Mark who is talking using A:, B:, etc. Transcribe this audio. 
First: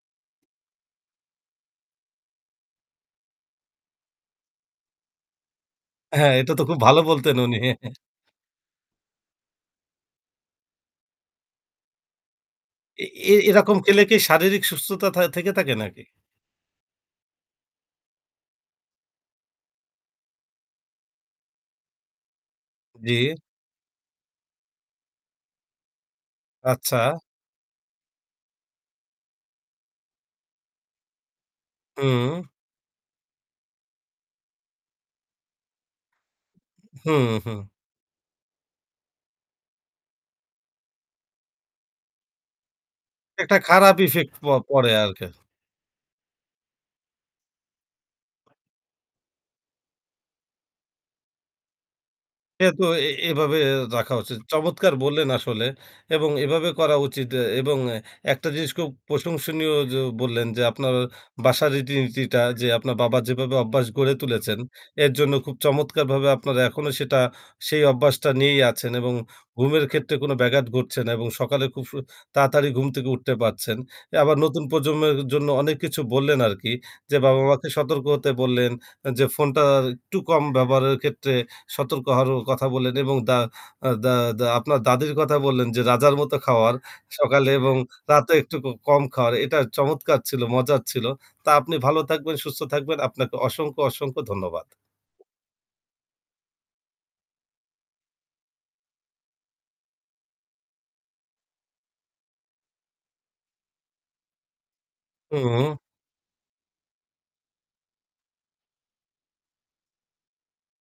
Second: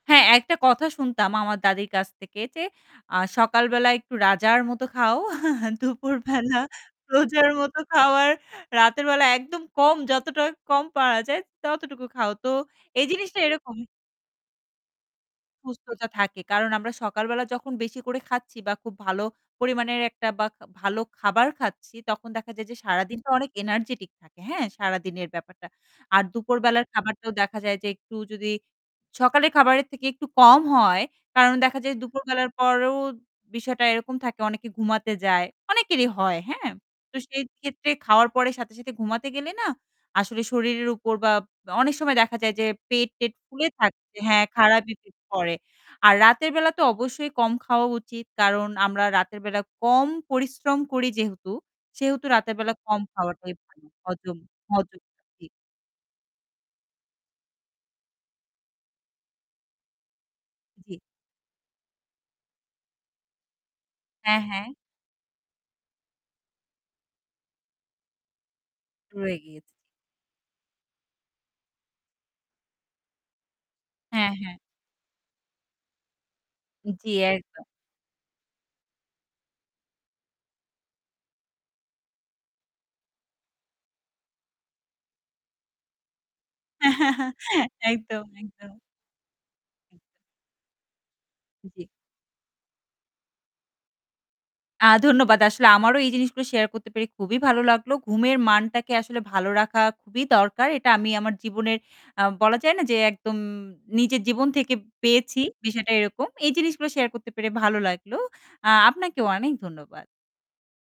A: হ্যাঁ, একটা কথা শুনতাম আমার দাদীর কাছ থেকে যে, আ সকাল বেলা একটু রাজার মত খাও,
B: হ্যাঁ, এটা
A: দুপুরবেলা
B: তো খুব ভালো বলতেন
A: রোজার
B: উনি।
A: মত খাও আর রাতের বেলা একদম কম যতটা কম পাওয়া যায় ততটুকু খাও। তো এই
B: এ এ
A: জিনিসটা এরকম।
B: এরকম খেলে কি শারীরিক সুস্থতা থা থেকে থাকে নাকি?
A: সুস্থতা থাকে কারণ আমরা সকালবেলা যখন বেশি করে খাচ্ছি বা খুব ভালো পরিমাণের একটা বা ভালো খাবার খাচ্ছি তখন দেখা যায় যে
B: জি।
A: সারাদিনটা অনেক এনার্জিটিক থাকে। হ্যাঁ, সারাদিনের ব্যাপারটা। আর দুপুরবেলার
B: আচ্ছা।
A: খাবারটাও দেখা যায় যে একটু যদি সকালের খাবারের থেকে একটু কম হয় কারণ দেখা যায়
B: হু।
A: দুপুরবেলার পরও বিষয়টা এরকম থাকে অনেকে ঘুমাতে যায়। অনেকেরই হয় হ্যাঁ, তো
B: হুম,
A: সেই
B: হুম।
A: ক্ষেত্রে খাওয়ার পরে সাথে, সাথে ঘুমাতে গেলে না আসলে শরীরের উপর বা অনেক সময় দেখা যায় যে পেট-টেট
B: একটা
A: ফুলে
B: খারাপ
A: থাকছে,
B: effect
A: হ্যাঁ,
B: প
A: খারাপ
B: পড়ে
A: effect
B: আরকি।
A: পরে। আর রাতের বেলা তো অবশ্যই কম খাওয়া উচিত। কারণ আমরা রাতের বেলা কম পরিশ্রম করি যেহেতু, সেহেতু রাতের
B: এ
A: বেলা
B: তো
A: কম
B: এ
A: খাওয়াটাই
B: এভাবে রাখা উচিত।
A: হজম।
B: চমৎকার বললেন,
A: [unintelligible]
B: আসলে এবং এভাবে করা উচিত এ এবং একটা জিনিস খুব প্রশংসনীয় য বললেন, যে আপনার
A: জি।
B: বাসার রীতিনীতিটা যে আপনার বাবা যেভাবে অভ্যাস গড়ে
A: হ্যাঁ,
B: তুলেছেন,
A: হ্যাঁ।
B: এরজন্য খুব চমৎকারভাবে আপনারা এখনো সেটা সেই অভ্যাসটা নিয়েই আছেন এবং
A: ট্যুরে গিয়েছি।
B: ঘুমের ক্ষেত্রে কোন ব্যাঘাত ঘটছে না এবং সকালে খুব সু তাড়াতাড়ি ঘুম থেকে উঠতে পারছেন।
A: হ্যাঁ,
B: আবার
A: হ্যাঁ।
B: নতুন প্রজন্মের জন্য অনেক কিছু বললেন, আরকি।
A: জি
B: যে
A: একদম।
B: বাবা-মাকে সতর্ক হতে বললেন, যে ফোনটা আর একটু কম ব্যবহারের ক্ষেত্রে সতর্ক হওয়ারও কথা বললেন, এবং দা আ দা দা আপনার দাদীর কথা বললেন, যে রাজার মতো খাওয়ার। সকালে এবং
A: একদম,
B: রাতে একটু ক
A: একদম।
B: কম খাওয়ার এটা চমৎকার ছিল, মজার ছিল। তা আপনি
A: জি।
B: ভালো থাকবেন, সুস্থ থাকবেন, আপনাকে অসংখ্য, অসংখ্য ধন্যবাদ।
A: আ ধন্যবাদ। আসলে আমারও এই জিনিসগুলো শেয়ার করতে পেরে খুবই ভালো লাগলো। ঘুমের মানটাকে আসলে ভালো রাখা খুবই দরকার। এটা আমি আমার জীবনের আ বলা যায় না যে একদম নিজের জীবন থেকে পেয়েছি।
B: হুম।
A: বিষয়টা এরকম। এই জিনিসগুলো শেয়ার করতে পেরে ভালো লাগলো। আ আপনাকেও অনেক ধন্যবাদ।